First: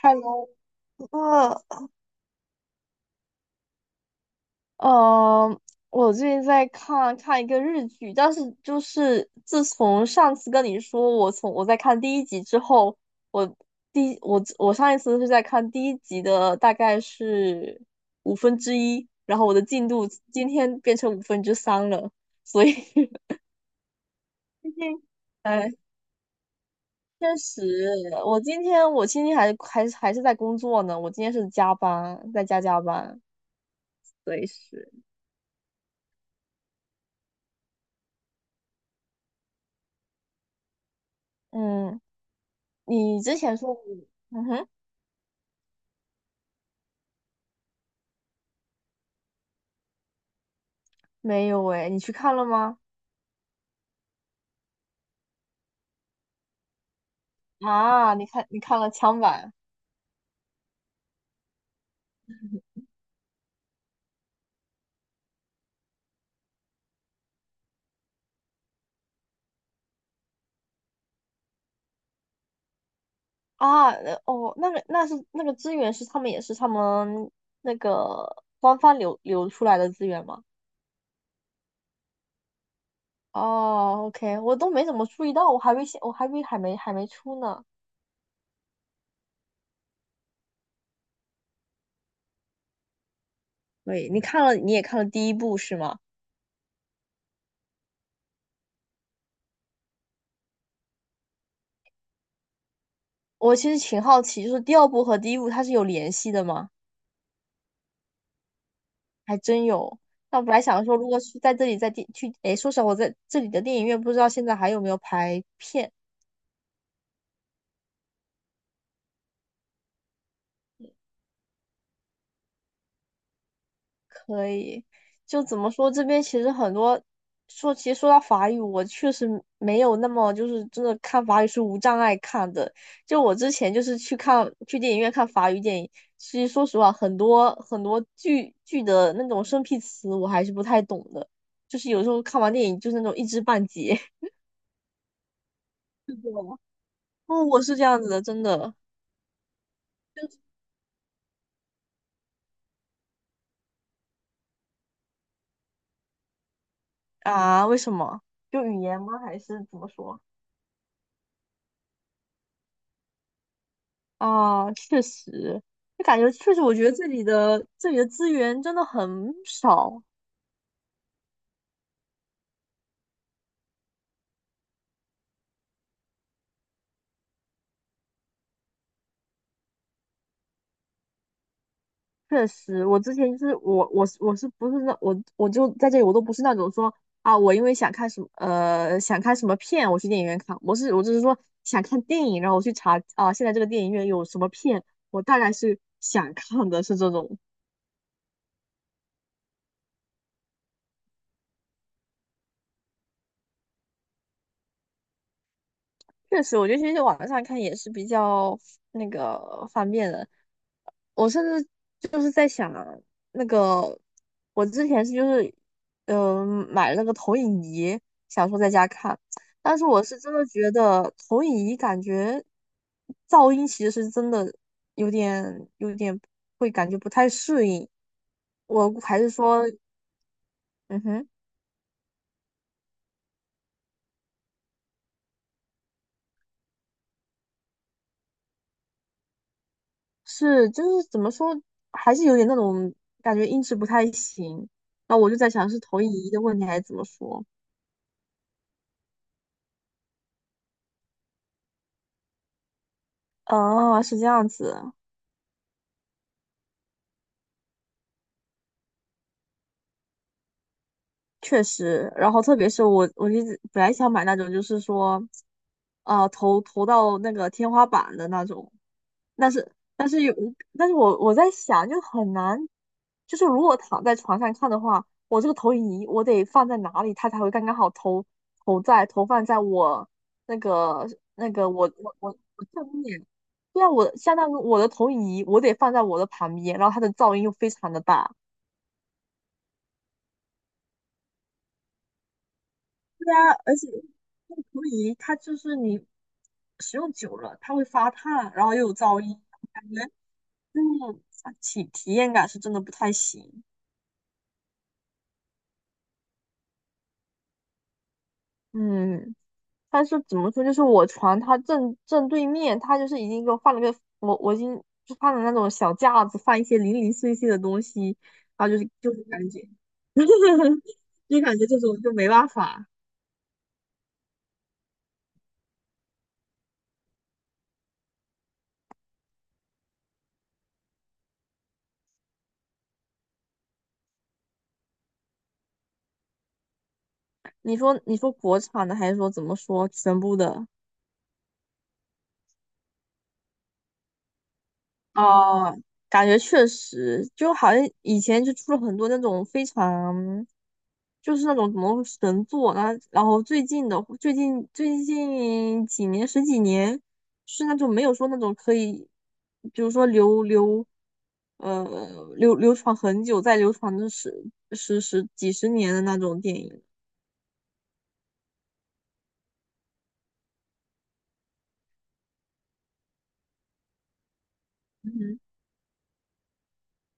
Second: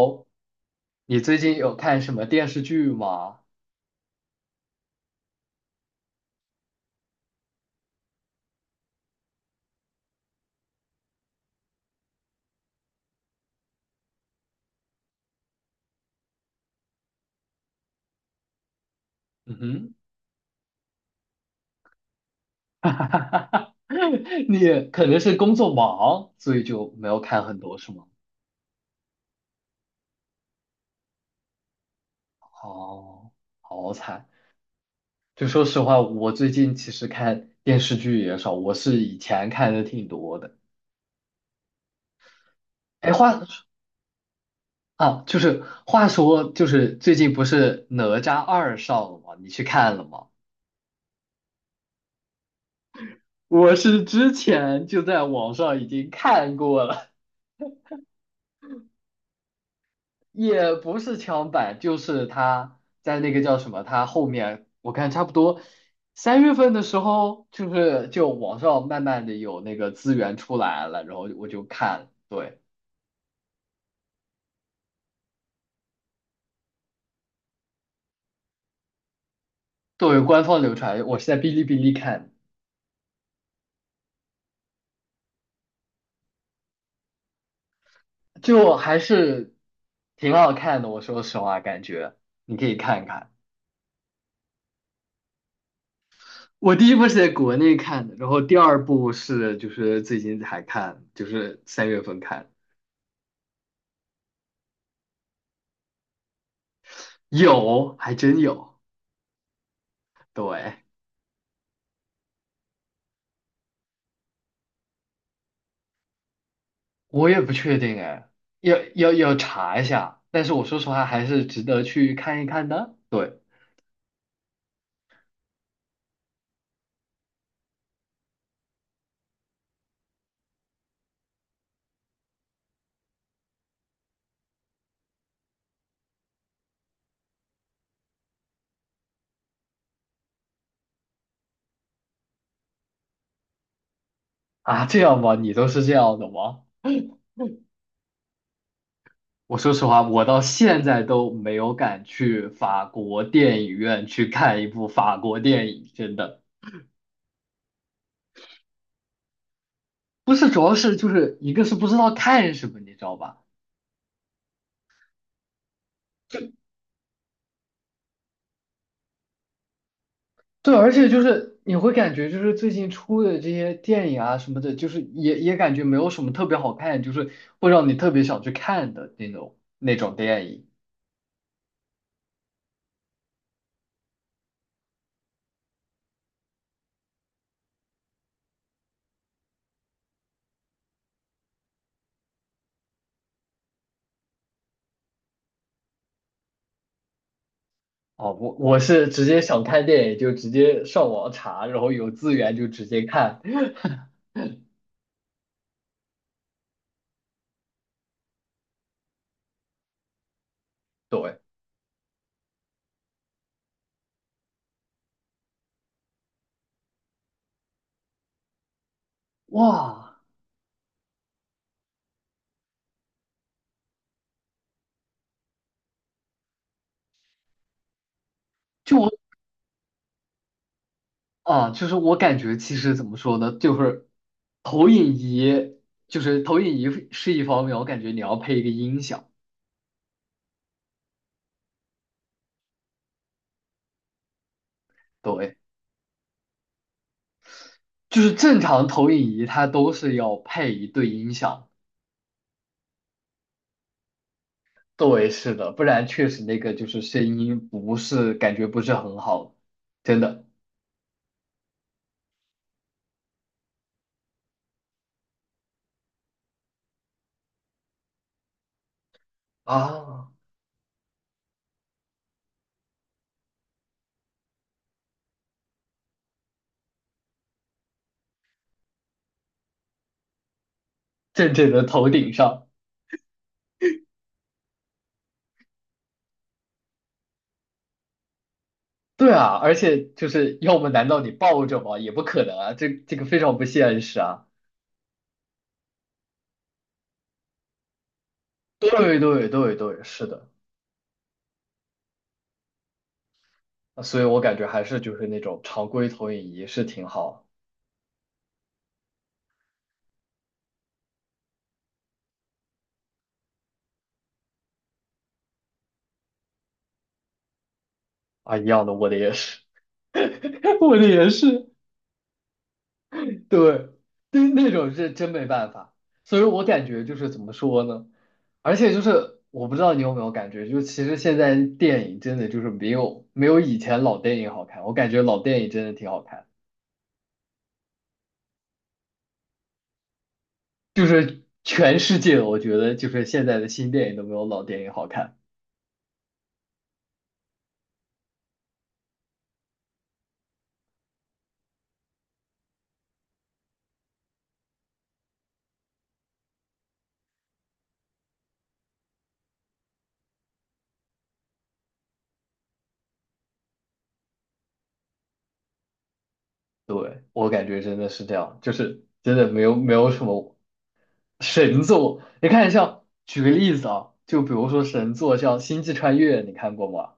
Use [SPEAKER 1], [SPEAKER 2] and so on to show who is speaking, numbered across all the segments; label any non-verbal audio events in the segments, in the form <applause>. [SPEAKER 1] 哈 喽，
[SPEAKER 2] 你最近有
[SPEAKER 1] o
[SPEAKER 2] 看什么电视剧吗？
[SPEAKER 1] 呃，我最近在看看一个日剧，但是就是自从上次跟你说我在看第一集之后，我第我我上一次是在看第一集的大概是1/5，然后我的进
[SPEAKER 2] 嗯
[SPEAKER 1] 度今天变成3/5了，所以
[SPEAKER 2] 哼，
[SPEAKER 1] <laughs>
[SPEAKER 2] <laughs>
[SPEAKER 1] 最
[SPEAKER 2] 你
[SPEAKER 1] 近，
[SPEAKER 2] 可能是工
[SPEAKER 1] 哎，
[SPEAKER 2] 作忙，所以就没有
[SPEAKER 1] 确
[SPEAKER 2] 看很
[SPEAKER 1] 实，
[SPEAKER 2] 多，是吗？
[SPEAKER 1] 我今天还是在工作呢，我今天是加班，在加班，
[SPEAKER 2] 哦，好惨。
[SPEAKER 1] 所以是。
[SPEAKER 2] 就说实话，我最近其实看电视剧也少，我是以前看的挺多的。
[SPEAKER 1] 嗯。
[SPEAKER 2] 哎，
[SPEAKER 1] 你之
[SPEAKER 2] 话
[SPEAKER 1] 前说你。嗯哼。
[SPEAKER 2] 啊，就是话说，就是最近不是《哪吒二》上了吗？你去看了吗？
[SPEAKER 1] 没有诶，你去看了吗？
[SPEAKER 2] 我是之前就在网上已经看过了。
[SPEAKER 1] 啊，你看了枪版。
[SPEAKER 2] 也不是枪版，就是他在那个叫什么，他后面我看差不多三月份的时候，就是就网上慢慢的有那个资源出来了，然后我就看，对，
[SPEAKER 1] 啊？哦，那是那个资源是他们也是他们那个官方流出来的资
[SPEAKER 2] 作为
[SPEAKER 1] 源吗？
[SPEAKER 2] 官方流传，我是在哔哩哔哩看，
[SPEAKER 1] 哦，OK，我都没怎么注意到，我还没出呢。
[SPEAKER 2] 就还是挺好看的，我说实话，感觉你可以看看。
[SPEAKER 1] 对，你也看了第一部是吗？
[SPEAKER 2] 我第一部是在国内看的，然后第二部是就是最近才看，就是三月份看，
[SPEAKER 1] 我其实挺好奇，就是第二部和第一部它是有联系的吗？
[SPEAKER 2] 有，还真有，
[SPEAKER 1] 还真有。那我本来
[SPEAKER 2] 对。
[SPEAKER 1] 想说，如果是在这里在电去，诶，说实话，我在这里的电影院不知道现在还有没有排片。
[SPEAKER 2] 我也不确定哎，要查一下。但是我说实话，还是值得去看一看的。对
[SPEAKER 1] 可以，就怎么说，这边其实很多说，其实说到法语，我确实没有那么就是真的看法语是无障碍看的。就我之前就是去电影院看法语电影，其实说实话，很多很多剧的那种生僻词我还是不太懂的，就是有时候看完电影就是那种一知半解。<laughs>
[SPEAKER 2] 啊，这样吧，你都是这
[SPEAKER 1] 是
[SPEAKER 2] 样的
[SPEAKER 1] 的。
[SPEAKER 2] 吗？
[SPEAKER 1] 哦，我是这样子的，真的。
[SPEAKER 2] <laughs> 我说实话，我到现在都没有敢去法国电影院去看一部法国电影，真的
[SPEAKER 1] 啊？为什么？就语言吗？还是怎么说？
[SPEAKER 2] 不是，主要是就是一个是不知道看什么，你知道吧？
[SPEAKER 1] 啊，确实，就感觉确实，我觉得这里的资源真的很少。
[SPEAKER 2] 对，而且就是你会感觉，就是最近出的这些电影啊什么的，就是也感觉没有什么特别好看，就是会让你特别想去看的那种电影。
[SPEAKER 1] 确实，我之前就是我我是我是不是那我就在这里，我都不是那种说啊，我因为想看什么片，我去电影院看。我是只是说想看电影，然后我去查啊，现在这个电影院有什么片，我大概是想看的是这种。
[SPEAKER 2] 哦，我是直接想看电影就直接上网查，然后有资源就直接看。
[SPEAKER 1] 确实，我觉得其实网上看也是比较那个方便的。
[SPEAKER 2] <laughs>
[SPEAKER 1] 我
[SPEAKER 2] 对，
[SPEAKER 1] 甚至就是在想，那个我之前是就是，买了个投影仪，想说在家看，但是我
[SPEAKER 2] 哇，
[SPEAKER 1] 是真的觉得投影仪感觉噪音其实是真的有点会感觉不太适应，我
[SPEAKER 2] 就我
[SPEAKER 1] 还是说，嗯哼，
[SPEAKER 2] 啊，就是我感觉其实怎么说呢，就是投影仪，就是投影仪是一方面，我感觉你要配一个音响，
[SPEAKER 1] 是就是怎么说，还是有点那种感觉音质不太行，那我就在
[SPEAKER 2] 对。
[SPEAKER 1] 想是投影仪的问题还是怎么说？
[SPEAKER 2] 就是正常投影仪它都是要配一对音响，
[SPEAKER 1] 哦，是这样子。
[SPEAKER 2] 对，是的，不然确实那个就是声音不是感觉不是很好，真的
[SPEAKER 1] 确实，然后特别是我，我一直本来想买那种，就是说，投到那个天花板的那种，但是
[SPEAKER 2] 啊，
[SPEAKER 1] 有，但是我在想，就很难，就是如果躺在床上看的话，我这个投影仪我得放在哪里，它才会刚刚好投投在投放在我那个那
[SPEAKER 2] 正
[SPEAKER 1] 个
[SPEAKER 2] 正的
[SPEAKER 1] 我
[SPEAKER 2] 头
[SPEAKER 1] 我
[SPEAKER 2] 顶
[SPEAKER 1] 我我
[SPEAKER 2] 上，
[SPEAKER 1] 正面，对啊，我相当于我的投影仪我得放在我的旁边，然后它的噪音又非常的大。
[SPEAKER 2] 对啊，而且就是要么难道你抱着吗？也不可能啊，这个
[SPEAKER 1] 对
[SPEAKER 2] 非
[SPEAKER 1] 啊，
[SPEAKER 2] 常不
[SPEAKER 1] 而且
[SPEAKER 2] 现实啊，
[SPEAKER 1] 那个陀椅它就是你使用久了，它会发烫，然后又有
[SPEAKER 2] 对
[SPEAKER 1] 噪音，
[SPEAKER 2] 对对
[SPEAKER 1] 感
[SPEAKER 2] 对，
[SPEAKER 1] 觉，
[SPEAKER 2] 是的，
[SPEAKER 1] 种体验感是真的不太行。
[SPEAKER 2] 啊所以我感觉还是就是那种常规投影仪是挺好
[SPEAKER 1] 嗯。但是怎么说，就是我床它正正对面，它就是已经给我放了个我已经就放了那种小架子，放一些零零碎碎的东西，
[SPEAKER 2] 啊，一
[SPEAKER 1] 然后就
[SPEAKER 2] 样
[SPEAKER 1] 是
[SPEAKER 2] 的，我
[SPEAKER 1] 就
[SPEAKER 2] 的
[SPEAKER 1] 是
[SPEAKER 2] 也
[SPEAKER 1] 感觉，
[SPEAKER 2] 是，<laughs> 我的也
[SPEAKER 1] <laughs> 就感觉
[SPEAKER 2] 是，
[SPEAKER 1] 这种就没办法。
[SPEAKER 2] 对，对那种是真没办法，所以我感觉就是怎么说呢？而且就是我不知道你有没有感觉，就其实现在电影真的就是没有以前老电影好看，我感觉老电影真的挺好看，
[SPEAKER 1] 你说国产的还是说怎么说全部的？
[SPEAKER 2] 就是全世界我觉得就是现在的新电影都没有老电影好看，
[SPEAKER 1] 哦，感觉确实，就好像以前就出了很多那种非常，就是那种什么神作啊，然后最近的最近最近几年十几年是那种没有说那种可以，比如说呃流传很久再流传的十几年的那种电影。
[SPEAKER 2] 对，我感觉真的是这样，就是真的没有什么神作，你看像举个例子啊，就比如说神作像《星际穿越》，你看过吗？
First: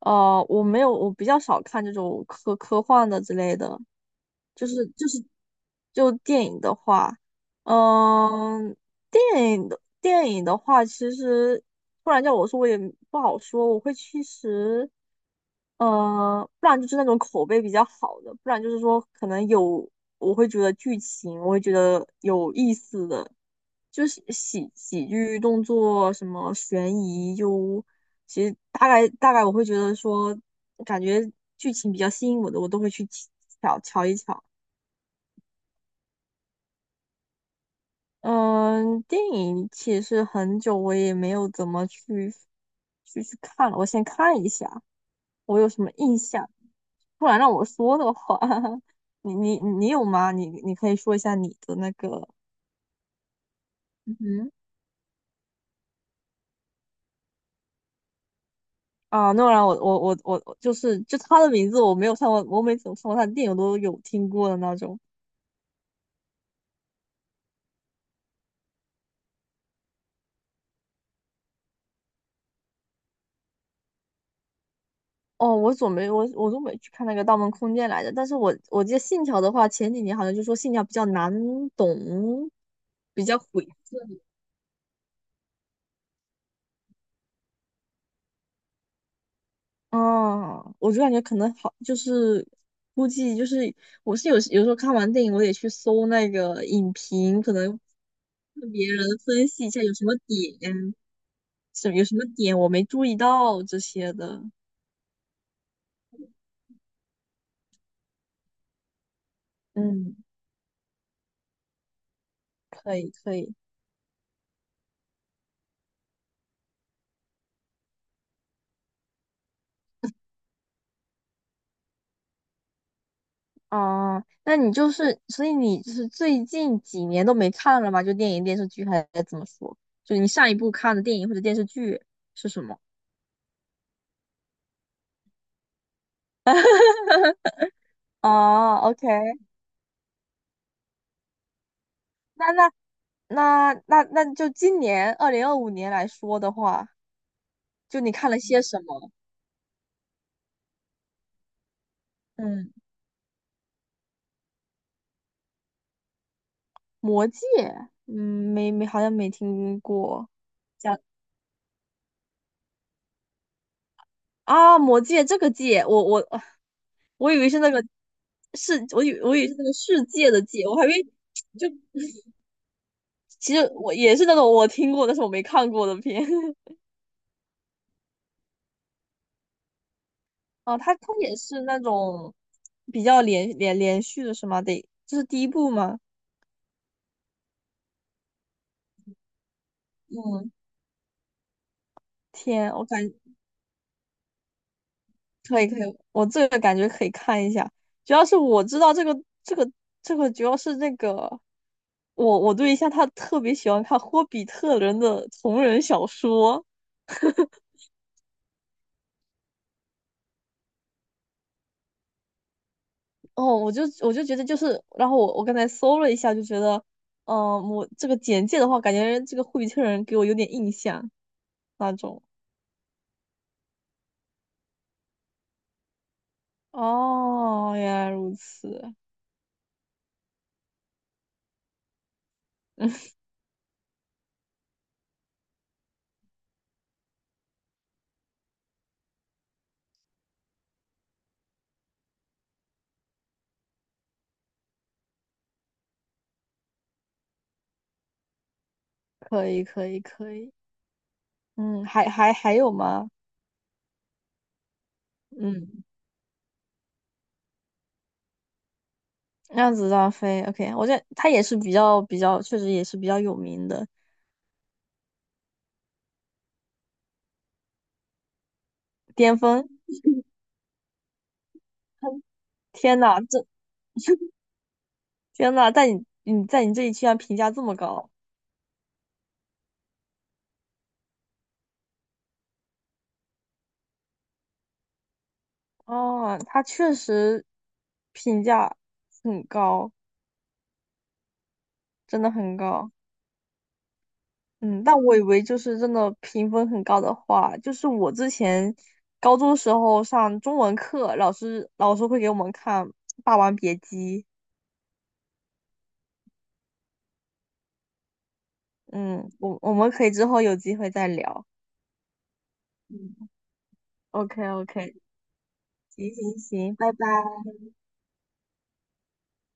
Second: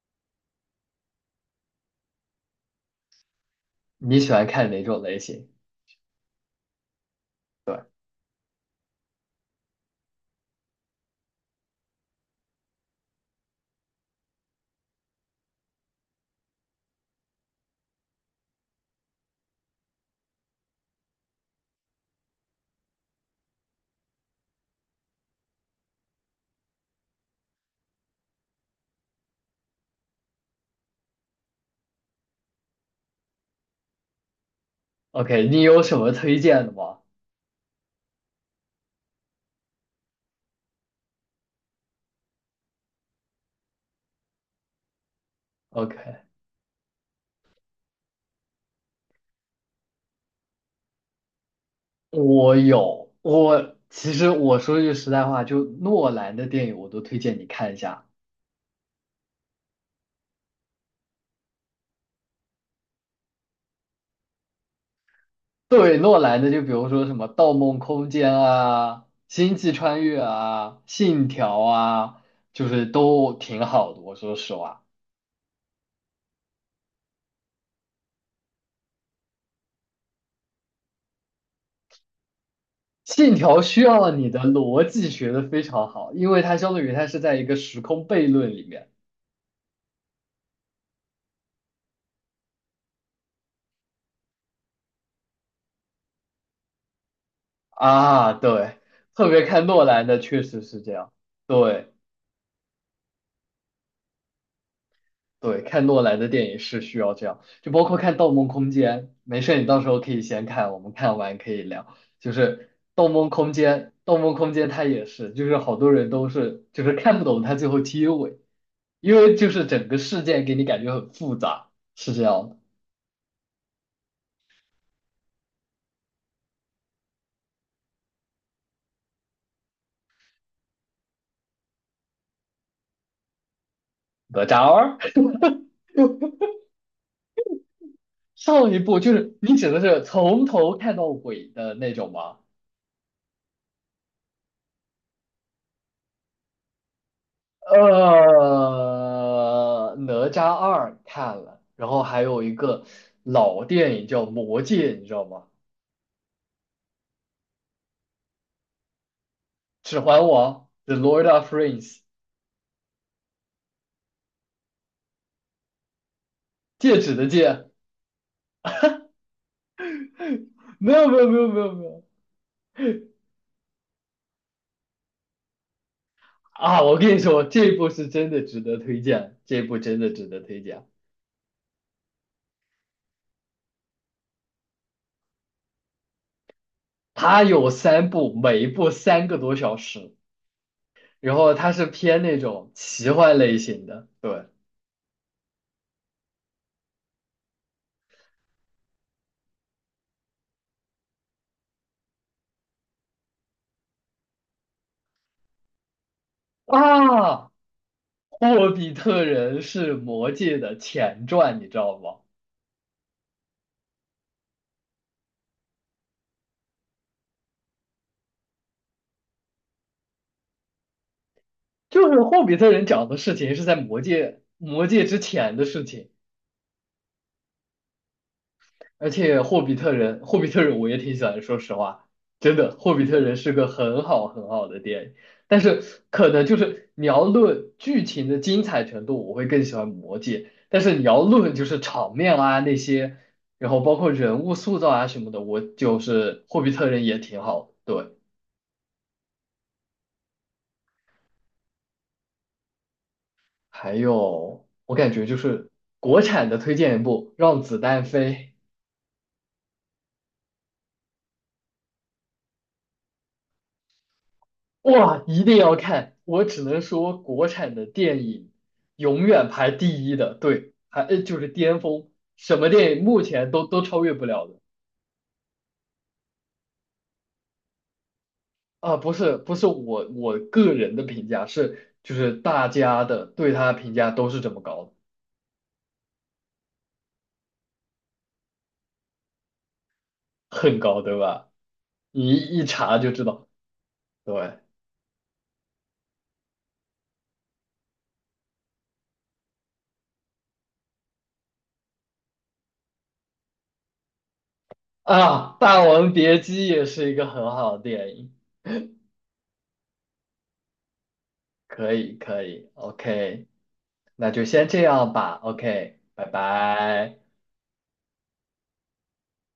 [SPEAKER 1] 哦，我没有，我比较少看这种科幻的之类的，
[SPEAKER 2] 你喜欢
[SPEAKER 1] 就
[SPEAKER 2] 看哪
[SPEAKER 1] 是
[SPEAKER 2] 种
[SPEAKER 1] 就
[SPEAKER 2] 类
[SPEAKER 1] 是
[SPEAKER 2] 型？
[SPEAKER 1] 就电影的话，
[SPEAKER 2] 对。
[SPEAKER 1] 嗯、电影的话，其实不然叫我说我也不好说，我会其实，不然就是那种口碑比较好的，不然就是说可能有我会觉得剧情我会觉得有意思的，就是喜剧、动作、什么悬疑，就其实大概我会觉得说，感觉剧情比较吸引我的，我都会去瞧瞧一瞧。
[SPEAKER 2] OK，你有什么推荐的吗
[SPEAKER 1] 嗯。电影其实很久我也没有怎么去看了，我先看一下我有什么印
[SPEAKER 2] ？OK，
[SPEAKER 1] 象。不然让我说的话，<laughs> 你有吗？你可以说一下你的那个。
[SPEAKER 2] 我有，我其
[SPEAKER 1] 嗯
[SPEAKER 2] 实
[SPEAKER 1] 哼。
[SPEAKER 2] 我说句实在话，就诺兰的电影我都推荐你看一下。
[SPEAKER 1] 啊，诺兰，我就是就他的名字我没有看过，我每次我看过他的电影我都有听过的那种。
[SPEAKER 2] 对，诺兰的就比如说什么《盗梦空间》啊，《星际穿越》啊，《信条》啊，就是都挺好的。我说实话，
[SPEAKER 1] 哦，我都没去看那个《盗梦空间》来着，但是我记得《信条》的话，前几年好像就说《信条》比较难懂，比
[SPEAKER 2] 《信
[SPEAKER 1] 较
[SPEAKER 2] 条》
[SPEAKER 1] 毁。
[SPEAKER 2] 需要你的逻辑学的非常好，因为它相当于它是在一个时空悖论里面
[SPEAKER 1] 哦，我就感觉可能好，就是估计就是有时候看完电影，我得去搜那个影评，可能
[SPEAKER 2] 啊。
[SPEAKER 1] 看
[SPEAKER 2] 对，
[SPEAKER 1] 别人
[SPEAKER 2] 特别
[SPEAKER 1] 分
[SPEAKER 2] 看
[SPEAKER 1] 析一下
[SPEAKER 2] 诺
[SPEAKER 1] 有什
[SPEAKER 2] 兰
[SPEAKER 1] 么
[SPEAKER 2] 的确实是这
[SPEAKER 1] 点，
[SPEAKER 2] 样。对。
[SPEAKER 1] 是有什么点我没注意到这些的。
[SPEAKER 2] 对，看诺兰的电影是需要这样，就包括看《盗梦空间》。没事，你到时候可
[SPEAKER 1] 嗯，
[SPEAKER 2] 以先看，我们看完可以聊。就是
[SPEAKER 1] 可
[SPEAKER 2] 《盗
[SPEAKER 1] 以
[SPEAKER 2] 梦
[SPEAKER 1] 可
[SPEAKER 2] 空
[SPEAKER 1] 以，
[SPEAKER 2] 间》，《盗梦空间》它也是，就是好多人都是就是看不懂它最后结尾，因为就是整个事件给你感觉很复杂，是这样的。
[SPEAKER 1] 啊，那你就是，所以你就是最近几年都没看了吗？就电影、电视剧还是怎么说？就你上一部看的电影或者电视剧是什么？
[SPEAKER 2] 哪吒二 <laughs> 上
[SPEAKER 1] 哦
[SPEAKER 2] 一部
[SPEAKER 1] ，OK，
[SPEAKER 2] 就是你指的是从头看到尾的那种吗？
[SPEAKER 1] 那那那就今年2025年来说的话，就你看了些什么？
[SPEAKER 2] 哪吒二看了，然后还有一
[SPEAKER 1] 嗯，
[SPEAKER 2] 个老电影叫《魔戒》，你知道吗？
[SPEAKER 1] 《魔戒》。嗯，没，好像没听
[SPEAKER 2] 《指环
[SPEAKER 1] 过。
[SPEAKER 2] 王》The
[SPEAKER 1] 讲
[SPEAKER 2] Lord of Rings，
[SPEAKER 1] 啊，《魔戒》这个戒，我我
[SPEAKER 2] 戒指的
[SPEAKER 1] 我以为是那
[SPEAKER 2] 戒。
[SPEAKER 1] 个世，我以为是那个世界的界，我还以
[SPEAKER 2] 没
[SPEAKER 1] 为
[SPEAKER 2] 有没有没有
[SPEAKER 1] <tsk>。
[SPEAKER 2] 没
[SPEAKER 1] 就。
[SPEAKER 2] 有没有
[SPEAKER 1] 其实我也是那种我听过但是我没看过的片。<laughs>
[SPEAKER 2] 啊！我跟你说，这部是真的值得推荐，这部真的值得推
[SPEAKER 1] 哦，
[SPEAKER 2] 荐。
[SPEAKER 1] 它也是那种比较连续的是吗？得，这是第一部吗？
[SPEAKER 2] 它有三部，每一部三个多小时，
[SPEAKER 1] 嗯，
[SPEAKER 2] 然后它是偏那种
[SPEAKER 1] 天，
[SPEAKER 2] 奇幻类型的。对
[SPEAKER 1] 可以可以，我这个感觉可以看一下。主要是我知道这个这个，主要是那个我对象他特别喜欢看《霍比特人》的同人小说。
[SPEAKER 2] 啊，《霍比特人》是《魔戒》的前传，你知道吗？
[SPEAKER 1] 哦，我就觉得就是，然后我刚才搜了一下，就觉得，嗯、我这个简介的话，感觉这个霍比特人给我有点印象。那
[SPEAKER 2] 就是
[SPEAKER 1] 种。
[SPEAKER 2] 霍比特人讲的事情是在魔界之前的事情，
[SPEAKER 1] 哦，原来如此，
[SPEAKER 2] 而且霍比特人我也挺喜欢的说实话，真的霍比特人是个很好很好的电影，但是可能就是你要论剧情的精彩程度，我会更喜欢魔界，但是你要论就是场面啊那些，然后包括人物塑造啊什么的，我就是霍比特人也挺好的对，
[SPEAKER 1] 可以，可以，可以。嗯，还有吗？
[SPEAKER 2] 还有我感觉就是
[SPEAKER 1] 嗯，
[SPEAKER 2] 国产的推荐一部《让子弹飞》。
[SPEAKER 1] 让子弹飞。OK，我觉得他也是比较，确实也是比较有名的
[SPEAKER 2] 哇，一定要看！我只能说，国产的电影永
[SPEAKER 1] 巅
[SPEAKER 2] 远
[SPEAKER 1] 峰。
[SPEAKER 2] 排第一的，对，还就是巅峰，什么电
[SPEAKER 1] 天
[SPEAKER 2] 影
[SPEAKER 1] 呐，
[SPEAKER 2] 目
[SPEAKER 1] 这
[SPEAKER 2] 前都超越不
[SPEAKER 1] <laughs>
[SPEAKER 2] 了的
[SPEAKER 1] 天呐，在你这里居然评价这么高。
[SPEAKER 2] 啊！不是不是我个人的评价，是就是大家的对他的评价都是这么高的，
[SPEAKER 1] 哦，他确实评价很高，
[SPEAKER 2] 很高，对吧？
[SPEAKER 1] 真
[SPEAKER 2] 你
[SPEAKER 1] 的很
[SPEAKER 2] 一一
[SPEAKER 1] 高。
[SPEAKER 2] 查就知道，对
[SPEAKER 1] 嗯，但我以为就是真的评分很高的话，就是我之前高中时候上中文课，老师会给我们看《霸王别姬》。
[SPEAKER 2] 啊，《霸王别姬》也是一个很好的电影，
[SPEAKER 1] 嗯，我们可以之后有机会再聊。
[SPEAKER 2] 可以可以
[SPEAKER 1] 嗯
[SPEAKER 2] ，OK，那
[SPEAKER 1] OK
[SPEAKER 2] 就先这
[SPEAKER 1] OK，
[SPEAKER 2] 样吧，OK，
[SPEAKER 1] 行
[SPEAKER 2] 拜
[SPEAKER 1] 行行，拜拜。
[SPEAKER 2] 拜。